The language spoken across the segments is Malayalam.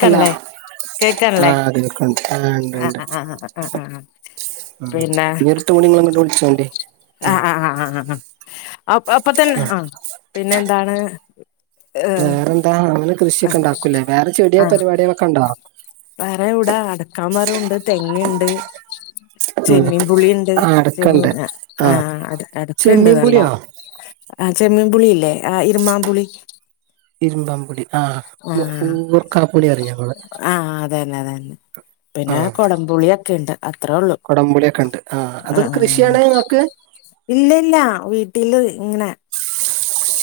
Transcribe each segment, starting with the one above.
ഹലോ കേക്ക്ൺല്ലേ ആഹ് കേൾക്കണ്ട് ആഹ് ഉണ്ട് അ ഉണ്ട് അ അ അ അ ആ പിന്നെ ഇഞ്ഞൊരുട്ടം കൂടി ഇങ്ങള് ഇങ്ങട്ട് വിളിച്ചോണ്ടി ആ ആ ആ ആആ അപ് അപ്പൊ തന്നെ ആഹ് ആ പിന്നെന്താണ് വേറെന്താ അങ്ങനെ കൃഷിക്കെ ഇണ്ടാക്കൂ ലെ വേറെ ആ ചെടിയോ പരിപാടികളോക്കെണ്ടോ വേറെ ഇവ്ടെ അടക്കാ മരണ്ട് തെങ്ണ്ട് ഉം ചെമമീം പുളിണ്ട് ആഹ് ചെമ്മീ അടക്കണ്ട് ആ ആഹ് അട് അട്ക്കണ്ട് ചെമ്മീൻ നല്ലോ പുളിയോ ആ ചെമമീം പുളില്ലേ ആ ഇരുമാം പുളി ഇരുമ്പം പുളി ആ ആ ഓർക്കാപുളിയറിം ഞങ്ങള് ആ അതന്നെ അതന്നെ പിന്നെ ആഹ് കൊടംപുളിയൊക്കെ ഇണ്ട് അത്ര ഒള്ളു കൊടംപുളിയൊക്കെ ഉണ്ട് ആഹ് ആ അതൊക്കെ ആ ആ കൃഷിയാണ് ഇങ്ങക്ക് ഇല്ല ഇല്ല വീട്ടില് ഇങ്ങനെ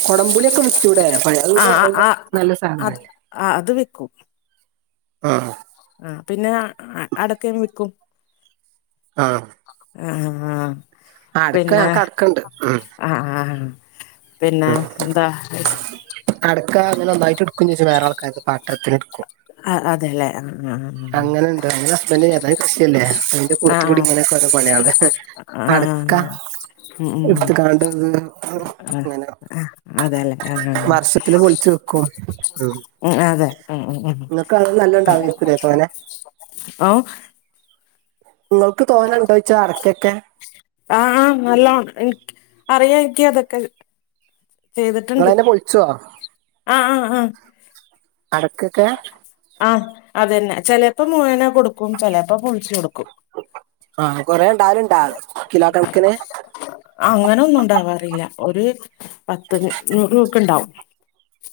കൊടംമ്പുളിയൊക്കെ വിറ്റൂടെ പ അത് ആ ആ നല്ല സാധനല്ലേ അത് ആ അത് വിക്കും ആഹ് ആ പിന്നെ അടക്കിം വിക്കും ആഹ് [unintelligible] അട്ക്ക പിന്നെ ഞങ്ങക്ക് അട്ക്കണ്ട് ഉം ആ ആ ഹ ഹ പിന്നെ എന്താ അടക്കാ അങ്ങനെ ഒന്നായിട്ട് ഇട്ക്കും ചെജ്ജും വേറെ ആൾക്കാര്ത് പാട്ടത്തിന് ഇട്ക്കും അ അതെ ലെ ആ ആ ആ അങ്ങനെ ഇണ്ട് എന്റെ ഹസ്ബൻ്റിന് ഏതാലും കൃഷിയല്ലേ അയ്ന്റെ ആ കൂട്ടത്തി ആ കൂടി അത്. ഇങ്ങനെയൊക്കെ ഓരോ പണിയള് ആ ആ അടക്ക ആ. ഉം ഉം ഇട്ത്ത് കാണ്ട് ആ ഇങ്ങനെ ആ അതെല്ലേ ആ ആ ആ. വർഷത്തില് പോൾച്ച് ക്കും ഉം അതെ ഉം ഉം ഉം ങ്ങക്ക് അത് നല്ലോണ്ടാവേയ്ക്കുലേ തോനെ ഓ ഇങ്ങക്ക് തോനണ്ടോയ്ച്ചാ അടക്കെക്കെ ആ നല്ലോൺ ഇൻക്ക് അറിയാ ഇൻകി അതൊക്കെ ചെയ്തിട്ടുണ്ട് ഇങ്ങളെന്നെ പൊൾച്ചോ ആ ആ ആ അടക്കൊക്കെ ആ അതന്നെ ചെലെപ്പോ മുയ് വന കൊടുക്കും ചെലെപ്പം പൊൾച്ചൊട്ക്കും ആ കൊറെ ഇണ്ടാവല്ണ്ടാ കിലോ കൺക്കിന് അങ്ങനെ ഒന്നു ഉണ്ടാവാറില്ല. ഒരു പത്ത് നൂറ് രൂപക്ക്ണ്ടാവും.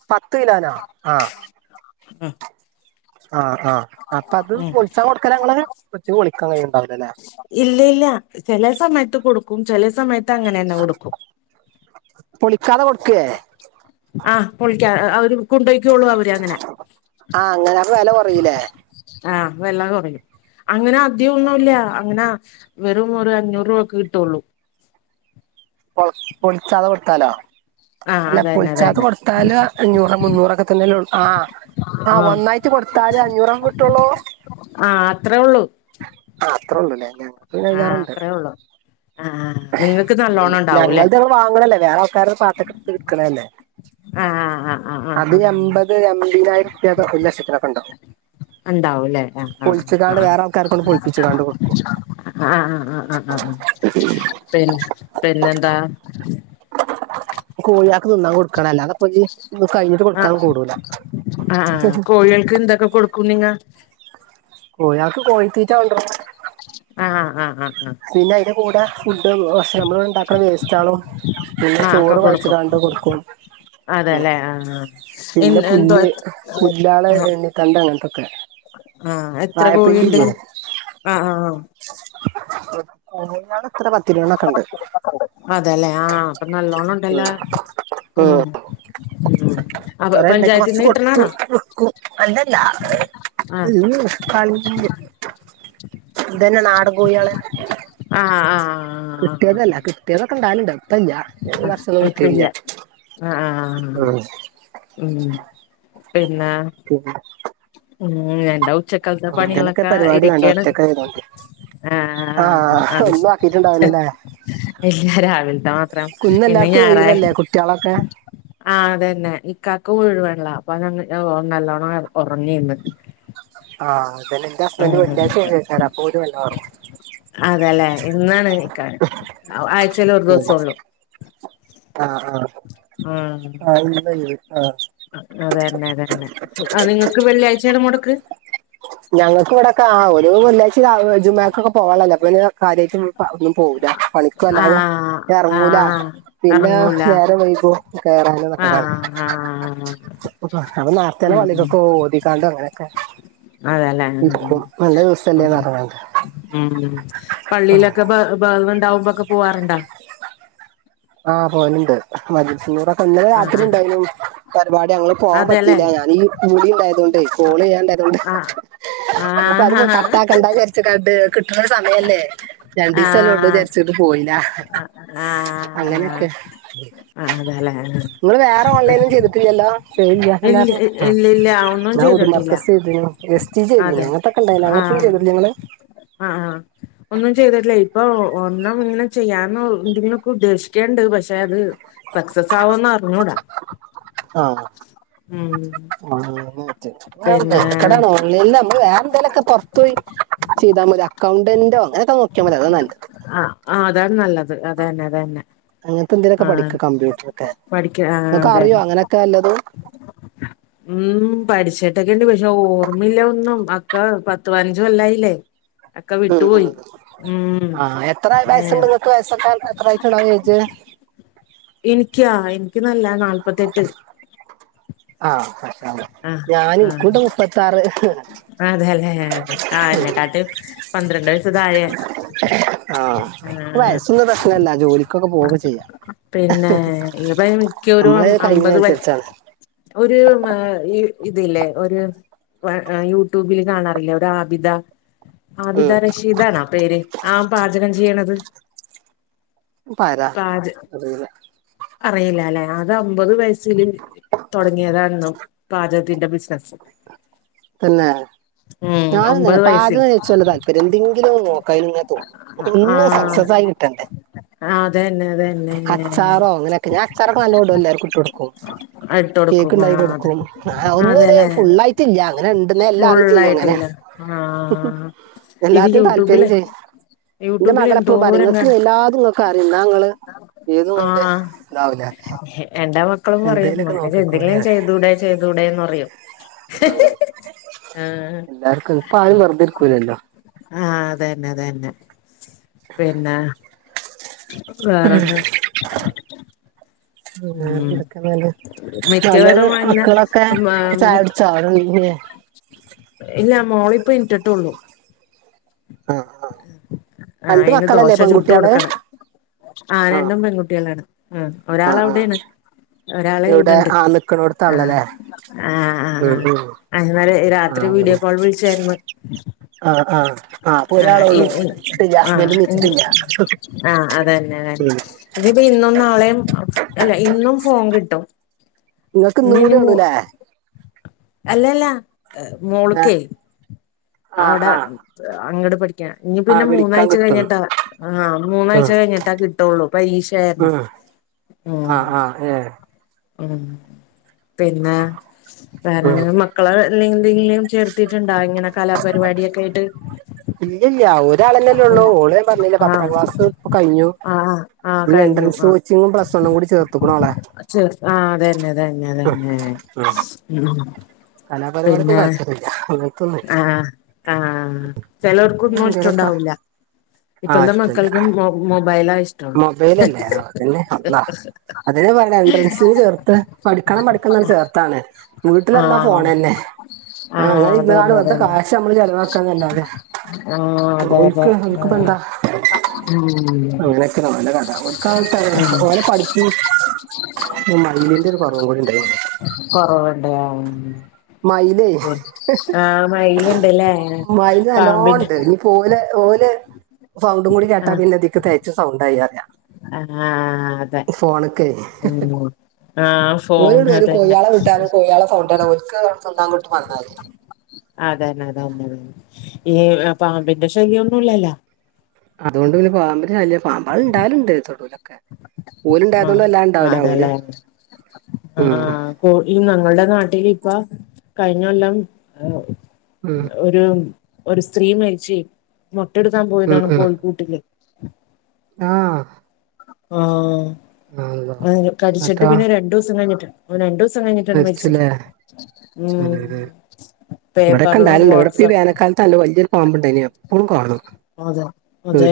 പത്ത് കിലോനോ? ആഹ്. ഉം. ആഹ് ആഹ്. അപ്പ അത് ഉം പൊൾച്ചാ കൊട്ക്കലാ ഇങ്ങള്? ഒറ്റക്ക് പൊളിക്കാൻ കയ്യൂണ്ടാവൂലല്ലേ? ഇല്ല ഇല്ല. ചെലെ സമയത്ത് കൊടുക്കും ചെലെ സമയത്ത് അങ്ങനെന്നെ കൊടുക്കും. പൊളിക്കാതെ കൊടുക്കേ? ആഹ് പൊളിക്കാതെ, അവര് കൊണ്ടോയ്ക്കോളൂ അവര് അങ്ങനെ. ആ അങ്ങനെ അപ്പൊ വില കുറയില്ലേ ആഹ് വെള്ള കൊറയും. അങ്ങനെ അധികം ഒന്നുല്ല. അങ്ങനെ വെറും ഒരു അഞ്ഞൂറ് രൂപക്ക് കിട്ടൂള്ളൂ. പൊള പൊളിച്ചാതെ കൊട്ത്താലോ? ആഹ് അല്ല അതന്നെ പൊൾച്ചാതെ അതന്നെ കൊടുത്താല് അഞ്ഞൂറ് മുന്നൂറൊക്കെ തന്നെയല്ലേ ഇള്ളൂ, ആഹ്. ആഹ് ഒന്നായിട്ട് കൊട്ത്താല് അഞ്ഞൂറെ കിട്ടൂള്ളൂ? ആഹ് അത്രേ ഇള്ളു. ആഹ് അത്രെള്ളൂല്ലേ? ഞങ്ങക്ക് പിന്നെ ഞാറ്ണ്ട്. ഉള്ളൂ ആഹ് നിങ്ങൾക്ക് ഉം. നല്ലോണം ഉണ്ടാവൂല്ലേ ഞങ്ങൾതങ്ങനെ വാങ്ങ്ണല്ല വേറ ക്കാരം പാത്രത്ത്ക്ക്ട്ക്കണല്ലേ? ആഹ് ആഹ് ആഹ് ആഹ് ആഹ് അത് ആഹ് എമ്പ ത് എമ്പതിനായിരം ഉർപ്യ ഒര് ലക്ഷത്തിനൊക്കെണ്ടാകും. ഇണ്ടാവുല്ലേ? ആഹ് ആഹ് വേറെ ആൾക്കാർക്ക് കൊണ്ട് ആഹ് ആഹ്. പൊളിപ്പിച്ചുകാണ്ട് കൊടുക്കും ആഹ് ആഹ് ആഹ് ആഹ് ആഹ് ആഹ്. പിന്നെ, പിന്നെന്താ? കോഴിയാക്ക് തിന്നാൻ കൊട്ക്കണല്ലോ? അതപ്പജ്ജ് ഇത് കയിഞ്ഞിട്ട് അഹ് അഹ് ആഹ്. കോഴിയോൾക്കെന്തൊക്കെ കൊടുക്കും നിങ്ങ? കോഴിയാക്ക് കോഴിത്തീറ്റ കൊണ്ട്രരും. ആഹ് ആഹ് ആഹ് ആഹ്. പിന്നയ്ൻ്റെ കൂടെ ഫുഡ്ഡും ഭക്ഷ നമ്മള്വ്ടണ്ടാക്ക്ണ വേസ്റ്റാളും. പിന്നെ ആ ആ ഒക്കെ ചോറ് കൊടുക്കും കൊഴച്ച്ങ്ങാണ്ട് കൊട്ക്കും. ഉം അതെല്ലേ ആ ആ എ പിന്നെ എന്തോ പുല്ല്, പുല്ലാള് ആ ഇണ്ണിത്തണ്ട് അങ്ങൻത്തൊക്കെ. വായപ്പിണ്ടില്ലേ? അഹ് ആഹ് ആഹ്. അഹ് അത് തന്ന്യാണ് അതേല്ലേ? ആഹ് അപ്പ നല്ലോണണ്ടല്ലാ? ഉം ഉം. അപ്പൊ കൊറേണ്ടാക്കി കൊർച്ച് പഞ്ചായത്തിന്ന് കൊട്ത്തു, കിട്ടണാണോ വെക്കും. അല്ലല്ല. ആ ഈഹ് കഴിഞ്ഞ്. ഇതന്നെ നാടൻ കോഴിയാളെ ആഹ് ആഹ്. കിട്ടിയേതല്ല. കിട്ടിയതൊക്കെണ്ടാവല്ണ്ട്. ഇപ്പല്ല്യ, ഈ ആ വർഷൊന്നു ആ ഇപ്പ കിട്ടീട്ടില്ല. ഇല്ല ആ ആ ആഹ്. ഉം പിന്നെ? പിന്നെ? ഉം എന്റെ ഉച്ചക്കൽത്തെ അങ്ങനൊക്കെ പണികളൊക്കെ പരിപാടി വേണ്ട ഇരിക്കേണ്. ഒറ്റക്ക് ആയതുകൊണ്ട് ആഹ് അത് ഒന്നും ആക്കിയിട്ടുണ്ടാവില്ലല്ലേ [inaudible] ഇല്ല രാവിൽത്തെ മാ ത്രം. ഇന്ന് എല്ലാർക്കും ഞാറായ് ഒഴിവല്ലേ കുട്ടികളൊക്കെ ആഹ് അതന്നെ. ഇക്കാക്ക് ഒഴിവാണല്ലൊ, അപ്പതങ്ങ് നല്ലോണം ഒറങ്ങ്വായ്യ്ന്ന്. ആഹ് അതന്നെ. ഇന്റസ്ബന്റ് വെള്ള്യായ്ച്ച ഒഴിവായ്ക്കാരം. അപ്പോര് വെല്ലെ ഒർങ്ങും. അതേല്ലേ. ഇന്നാണ് നിക്കാഹ്. ആഴ്ച്ചേല് ഒര് ദിവസൊള്ളൂ. ആഹ് ആഹ്. ആ ആഹ് ഇന്നൊയിവ് ആഹ്. അതന്നെ അതന്നെ. അഹ് നിങ്ങക്ക് വെള്ളിയാഴ്ച്ചാണ് മൊടക്ക്? ഞങ്ങക്കിവിടൊക്കെ ആഹ് ഓല് വെള്ള്യാഴ്ച രാവിലെ ജുമുഅക്കൊക്കെ പോകാള്ളല്ലേ, അപ്പൊ പിന്നെ കാര്യായിട്ടൊന്നും പ്പ ഒന്നും പോകൂല, പണിക്കു ആ അല്ലാതെ. ആ എർങ്ങൂലാ പിന്നെ ഇറങ്ങൂല നേരം വൈകും കേറാന് ആ ഞ്ഞ്കാണ്ട് ആ അപ്പ അന്ന് നാർത്തേനെ ഉം പള്ളിക്കക്കോവും ഓതിക്കാണ്ട് അങ്ങനൊക്കെ അതെലേ ഉം ഉം ദിവസല്ലേന്ന് പറഞ്ഞ്ക്കാണ്ട് ഉം ഉം ആഹ് പള്ളീലൊക്കെപ്പ ബഅ്വണ്ടാകുമ്പൊക്കെ പോവാറ്ണ്ടാ ആഹ് പോവല്ണ്ട് മജ്‌ലിസുന്നൂറൊക്കെ ഇന്നലെ ആഹ് ആഹ് രാത്രിണ്ടായ്നു പരിപാടി അങ്ങള് പോവാൻ അതെല്ലേ പറ്റീല ഞാനീ കുളിണ്ടായതോണ്ടെയ് കോളെയ്യാണ്ടായതോണ്ട് ആഹ് അപ്പത് ആഹ് കട്ടാക്കണ്ടാ വിചാരിച്ച്ക്കാണ്ട് കിട്ട്ണ സമയല്ലേ ആഹ് രണ്ടീസല്ലൊള്ളൂ വിചാരിച്ച്ട്ട് പോയീല ആഹ് അങ്ങനൊക്കെ അതെല്ലേ ഇങ്ങള് വേറെ ഓൺലൈൻല് ചെയ്തിട്ടില്ലല്ലോ ഏയ് ഇല്ല എന്നാപ്പൊ ഉം ഇല്ലില്ല ഒന്നും ഞാ ഉതും ചെയ്തിട്ടില്ല പ്രെസ്സ് ചെയ്തിനോ എക്സ്ചേൻജ് ചെയ്തിനോ അതെ അങ്ങൻത്തൊക്കേണ്ടയിന് അങ്ങൻത്തൊന്നും ആഹ് ചെയ്തിട്ടില്ല ങ്ങള്? ആഹ് ആഹ് ഒന്നും ചെയ്തിട്ടില്ല ഇപ്പൊ ഒന്നും ഇങ്ങനെ ചെയ്യാന്ന് എന്തെങ്കലുക്കെ ഉദ്ദേശിക്കണ്ട് പക്ഷെ അത് സക്സസ് ആവോന്നറിഞ്ഞൂട ആഹ് [unintelligible] ആ പിന്നെ എക്കടാണ് ഓൺലൈനിൽ നമ്മ വേറെ എന്തേലുക്കെ പൊറത്തു പോയി ചെയ്താ മതി അക്കൗണ്ടന്റോ അങ്ങനെക്കെ നോക്കിയാ മതി അത നല്ലത് ആഹ് ആഹ് അതാണ് നല്ലത് അതന്നെ അത ന്നെ അങ്ങനത്തെ എന്തേലൊക്കെ പഠിക്ക് കമ്പ്യൂട്ടർ ഒക്കെ പഠിക്ക ആഹ് ങ്ങക്ക് അറിയോ അതന്നെ അങ്ങനെയൊക്കെ അല്ലത് ഉം പഠിച്ചിട്ടൊക്കെ ണ്ട് പക്ഷെ ഓർമ്മയില്ല ഒന്നും അക്ക പത്ത് പതിനഞ്ച് കൊല്ലായില്ലേ അക്കെ ഉം ഉം വിട്ടുപോയി ഉം ആഹ് ഏ ങ്ങള ചോയിച്ചേ എനിക്കാ എനിക്ക് നല്ല നാല്പത്തെട്ട് ആഹ് ആഹ് ഞാൻ ആഹ് ഇൻക്കുണ്ട് മുപ്പത്താറ് അതെല്ലേ ആ എന്ന കാട്ട്അ പന്ത്രണ്ട് വയസു താഴെയ ആഹഹ് വയസൊന്നു പ്രശ്നല്ല ജോലിക്കൊക്കെ പോവ്ക്കെ ചെയ്യാ പിന്നെ [unintelligible] മിക്കരു നമ്മളെ അമ്പത് വ കഴിവിനനുസരിച്ചാണ് ഒരു ഇതില്ലേ ഒരു യൂട്യൂബില് കാണാറില്ലേ ഒരാബിത ആബിത ഉം രഷീദാണാ പേര് ആ പാചകം ചെയ്യണത്. പയത. പാച അറിയില്ല അല്ലെ അത് അമ്പത് വയസില്. തുടങ്ങിയതായിരുന്നു പാചകത്തിന്റെ ബിസിനസ് പിന്നേ ഉം ഞാനുംന്നെ അമ്പത് വയസ്സിൽ പാചകനിച്ച് തല്പര്യം എന്തെങ്കിലൊന്ന് നോക്കായിന് തോന്നും ഒന്നും സക്സസ് ആയി ട്ടണ്ട് ആഹ് അതെന്നെ അതെന്നെ ചാറോ അങ്ങനെയൊക്കെ ഞാ അച്ചാ റൊക്കെ നല്ലോ ഇടൂ എല്ലരിക്കു ഇട്ടോ ടുക്കും ഇട്ട് കേക്ക് കൊടുക്കും ആ ഇണ്ടാക്കി അതെ കൊടുക്കും ഒന്നൊര് അതെല്ലേ ഫുുള്ളായിറ്റില്ല അങ്ങനെ ഇണ്ടെന്ന എല്ലാം അറിം ചെയ്യും അങ്ങനെ ഫുള്ളായിട്ടില്ല ആ ഇത് എല്ലാത്തി താല്പര്യം യൂട്യൂബില് ചെയ് എന്റെ യൂട്യൂബിൽ മകളെപ്പോഴും എന്തോരം പറയുംഇങ്ങക്ക് കാണാം എല്ലാതുംങ്ങക്കറിയും ന്നാങ്ങള് എയ്തോന്നിട്ട് അതാവുലെ എണ്ടാമ മക്കളും പറയും എന്തെങ്കും ചെയ്തൂടെ ചെയ്തൂടെന്നറിയും എല്ലാർക്കും ഇപ്പ ആരും വെറുതെരിക്കൂലല്ലോ ആഹ് അതെന്നെ അതെന്നെ പിന്ന മ്മ് ഉം [unintelligible] മകള് മിക്കവരും അങ്ങനെ മക്കളൊക്കെ ചായുടിച്ചോഅവിടെല്ലേ ഇല്ല മോളിപ്പ എണീറ്റിട്ടെഉള്ളു ആഹ് ആഹ് ആഹ് അയിന് ദോശ ചുട്ട് കൊടുക്കണം ആ രണ്ടും പെൺകുട്ടികളാണ് ഉ ആ ഒരാള അവ ആ ടെണ ഒരാള് ഇവിടെ ഇവിടുണ്ട് ആ ആഹ് നിക്കണോടത്താണല്ലേ ആഹ് ഉം ഉം ആഹ് ന്നലെ ആ രാത്രി വീഡിയോ അതന്നെ കോളും വിളിച്ചായിരുന്നു ആഹ് ആഹ് ആ അപ്പൊ ആഹ് ഒരാളെ ഇ ഉള്ളൂ ഇ ആഹ് ആഹ് അതന്നഅതെന്നെ തെ ഉം ഇതിപ്പോ ഇന്നും നാളെയും അല്ല ഇന്നും ഫോൺ കിട്ടും നിങ്ങൾക്ക് ഇനി ഇന്നും ഇനി കൂടെ മോ ഉള്ളൂ ല്ലേ. അല്ലല്ല ഏഹ് മോള്ക്കെയ് ആഹ് ആഹ് അവടഅങ്ങട് പഠിക്കാ ഇനി ആഹ് പിന്നെ വിളിക്കാൻ മൂന്നാഴ്ച കിട്ടും കഴിഞ്ഞിട്ടാ ആഹ് മൂന്നാഴ്ച ആഹ് കഴിഞ്ഞിട്ടാ കിട്ടുള്ളൂ പരീക്ഷ കാരണം. ആഹ ആഹ ഏ ഉ പിന്നെ വേറെ ഉം വേറെ മക്കൾ. മക്കളെ എന്തിനെങ്കിലും എന്തെങ്കിലും ചേർത്തിട്ടുണ്ടോ ഇങ്ങനെ കലാപരിപാടിിയൊക്കെ ആയിട്ട്. ഇല്ലല്ല ഒരാളന്നെല്ലേ ഉള്ളൂ ഓള് ഞാൻ പറഞ്ഞില്ലേ പത്താം ക്ലാസ് കഴിഞ്ഞു. ആഹ എൻട്രൻസ് കോച്ചിങ്ങും ചേർത്ത്ക്ണ് അവളെ ചെ ആ അത തന്നെതന്നെ അതന്നെ ഉ. കലാപരിപാടി ക്കും താല്പര്യമില്ല. അങ്ങനത്തൊന്നുമില്ല ആഹ ആഹ് ചെലോർക്കൊന്നും അങ്ങനെന്തേലൊക്കെ ഇഷ്ടംണ്ടാവൂല്ല. ആഹ് ഇപ്പോഴത്തെ ഇഷ്ടല്ല മക്കൾക്ക് മൊബൈല് ഇഷ്ടം. മൊബൈലല്ലേ അതന്നെ അള്ളാ. അതിനന് പറ എൻട്രൻസിന് ചേർത്ത് പഠിക്കണം പഠിക്കണം ചേർത്താണ് ആ വീട്ടിലന്നാ ഫോ ണന്നെ. ആ ആഹ, ങ്ങനെ ഇരുന്നാണ്ട്‌ അതന്നെ വെറുതെ അതന്നെ കാശ്‌ നമ്മള് ചെലവാക്കാന്നല്ല തെ ആ അതെ ഓല്. അതെ ക്ക് ആ ക്ക് പ്പന്താ. ഹേ ഉം അങ്ങനെ ഓലെ കഥ ഉം ഓലപഠിപ്പി. [inaudible] മയി ലിന്റെ ഒരു കുറവും കൂടി ഉണ്ട്. കൊറവണ്ടഉം മയിലേ ആഹ് മയിലുണ്ടല്ലേ മയില് പാമ്പിന് നല്ലോണ്ട് ഇനിയിപ്പോ ഓല് ഓല് സൗണ്ടും കൂടി കേട്ടാ പിന്നെതിക്ക് തേച് സൗണ്ടായി അറിയാം. ആ ആഹ ആ അതെ ഫോണികൈ ഉം ആ ഓല് ഫോൺ വരും കൊയയാളെ അതന്നെ വിട്ടാനും കൊയാള സൗണ്ടാനും ഒരിക്ക സ്വന്തംട്ട് വന്നതന്നെ [inaudible] അത അതേ അതേ തന്നെ അത തന്നെത തന്നെ ഈ പാമ്പിന്റെ ശല്യം ഒന്നും ഇല്ലല്ലോ. അതുകൊണ്ട് പിന്നെ പാമ്പിൻ്റെ ശല്യ പാമ്പാൾ ഉണ്ടായാലുണ്ട് തൊടു ലൊ ഓല് ണ്ടായത ആഹ് തൊണ്ട് എല്ലാ ആഹ് ഉണ്ടാവല ഓല് അതല്ലേ ഉ. ഓ ഈ ഞങ്ങളുടെ നാട്ടിൽ ഇപ്പൊ കഴിഞ്ഞ കൊല്ലം. ഉം ഒരു ഒരു സ്ത്രീ മരിച്ച് മൊട്ടെടുക്കാൻ പോയതാണ് കോഴിക്കൂട്ടില്. ആഹ ആ അള്ളാ കടിച്ചിട്ട് എന്നിട്ടോ പിന്നെ രണ്ടു ദവസം കഴിഞ്ഞിട്ട്. അവ രണ്ടു ദിവസം കഴിഞ്ഞിട്ടാണ് മരിച്ചത് മരിച്ചുല്ലേ ഉം. പേപ്പറിലും ഇവിടെൊക്കെണ്ടാലുണ്ട് ഇവിടെപ്പ വാട്സപ്പ് വേനക്കാലത്തല്ല വല്യ ഒരു പാമ്പുണ്ടണ്ടായിരുന്നു എപ്പോഴും കാണും. അതെ അതെ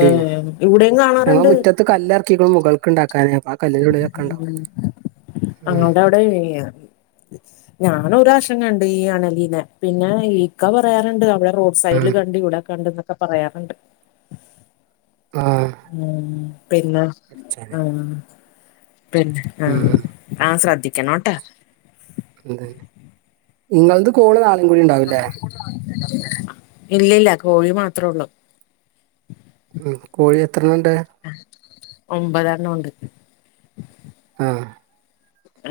ഇവിടെയും കാണാറുണ്ട്. കല്ലറക്കികളും മുകൾക്ക ഉണ്ടാക്കാനെ. പ ഉം അങ്ങുടെ അവിടെ. ഇനി ഞാനൊരാശങ്കുണ്ട് ഈ അണലീനെ പിന്നെ ഇക്ക പറയാറുണ്ട് അവിടെ. റോഡ് സൈഡില് ഉം കണ്ടി ഇവിടെ കണ്ടന്നൊക്കെ പറയാറ്ണ്ട്. ആഹ് ഉം പിന്നെ ആഹ് പിന്നെ ആഹ് ഉം ആഹ് ശ്രദ്ധിക്കണോട്ടൊ ന്തെന്നെ ഇങ്ങൾത് കോള് നാളിം കൂടി ഇണ്ടാവുല്ലേ. ഇല്ലല്ല കോഴി മാത്രേ ഒള്ളൂ. ഉം കോഴി എത്രണ്ണ ണ്ട്. ഒമ്പതെണ്ണം ഉണ്ട് ആഹ്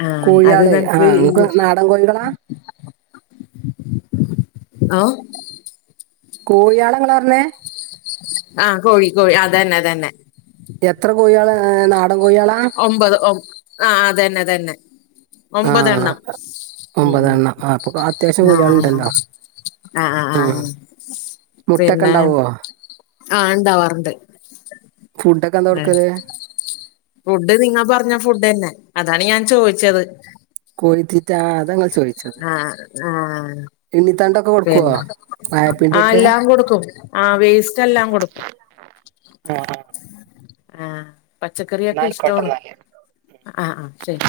ആഹ് കോഴിയാള് ആഹ് ഇങ്ങക്ക് നാടൻ കോഴികളാ. ഓ കോഴിയാള ഇങ്ങളർഞ്ഞേ ആഹ് കോഴി കോഴി അതെന്നെ അതെന്നെ എത്ര കോഴിയളാ നാടൻ കോഴിയളാ ഒമ്പത് ഒ ആഹ് തന്നെ തന്നെ ആ ഒമ്പതെണ്ണം ഒമ്പതെണ്ണം ആ അപ്പൊ പിന്നെ അത്യാവശ്യം ഉം ആഹ് കോഴികളുണ്ടല്ലോ ആഹ് ഉം ആഹ് മുട്ടൊക്കെ പിന്നെ ഉണ്ടാവോ ആഹ് ഇണ്ടാവാറ്ണ്ട് ഫുഡൊക്കെ എന്താ കൊടുക്കല് ഫുഡ് നിങ്ങ പറഞ്ഞ ഫുഡെന്നെ അതാണ് ഞാൻ ചോയിച്ചത് കോഴത്തീറ്റാ അതങ്ങ ആഹ് ആഹ് എണ്ണിത്തണ്ടൊക്കെ കൊടുക്കുവോ പിന്നെ ആഹ് വാഴപ്പിണ്ടിയൊക്കെ എല്ലാകൊടുക്കും ആഹ് വേസ്റ്റെല്ലാം കൊടുക്കും ആഹ് ആഹ് ആഹ് എന്നാ പച്ചക്കറിയൊക്കെ ആയിക്കോട്ടെ ഇഷ്ടാണ് എന്നാല് ആഹ് ആഹ് ശെരി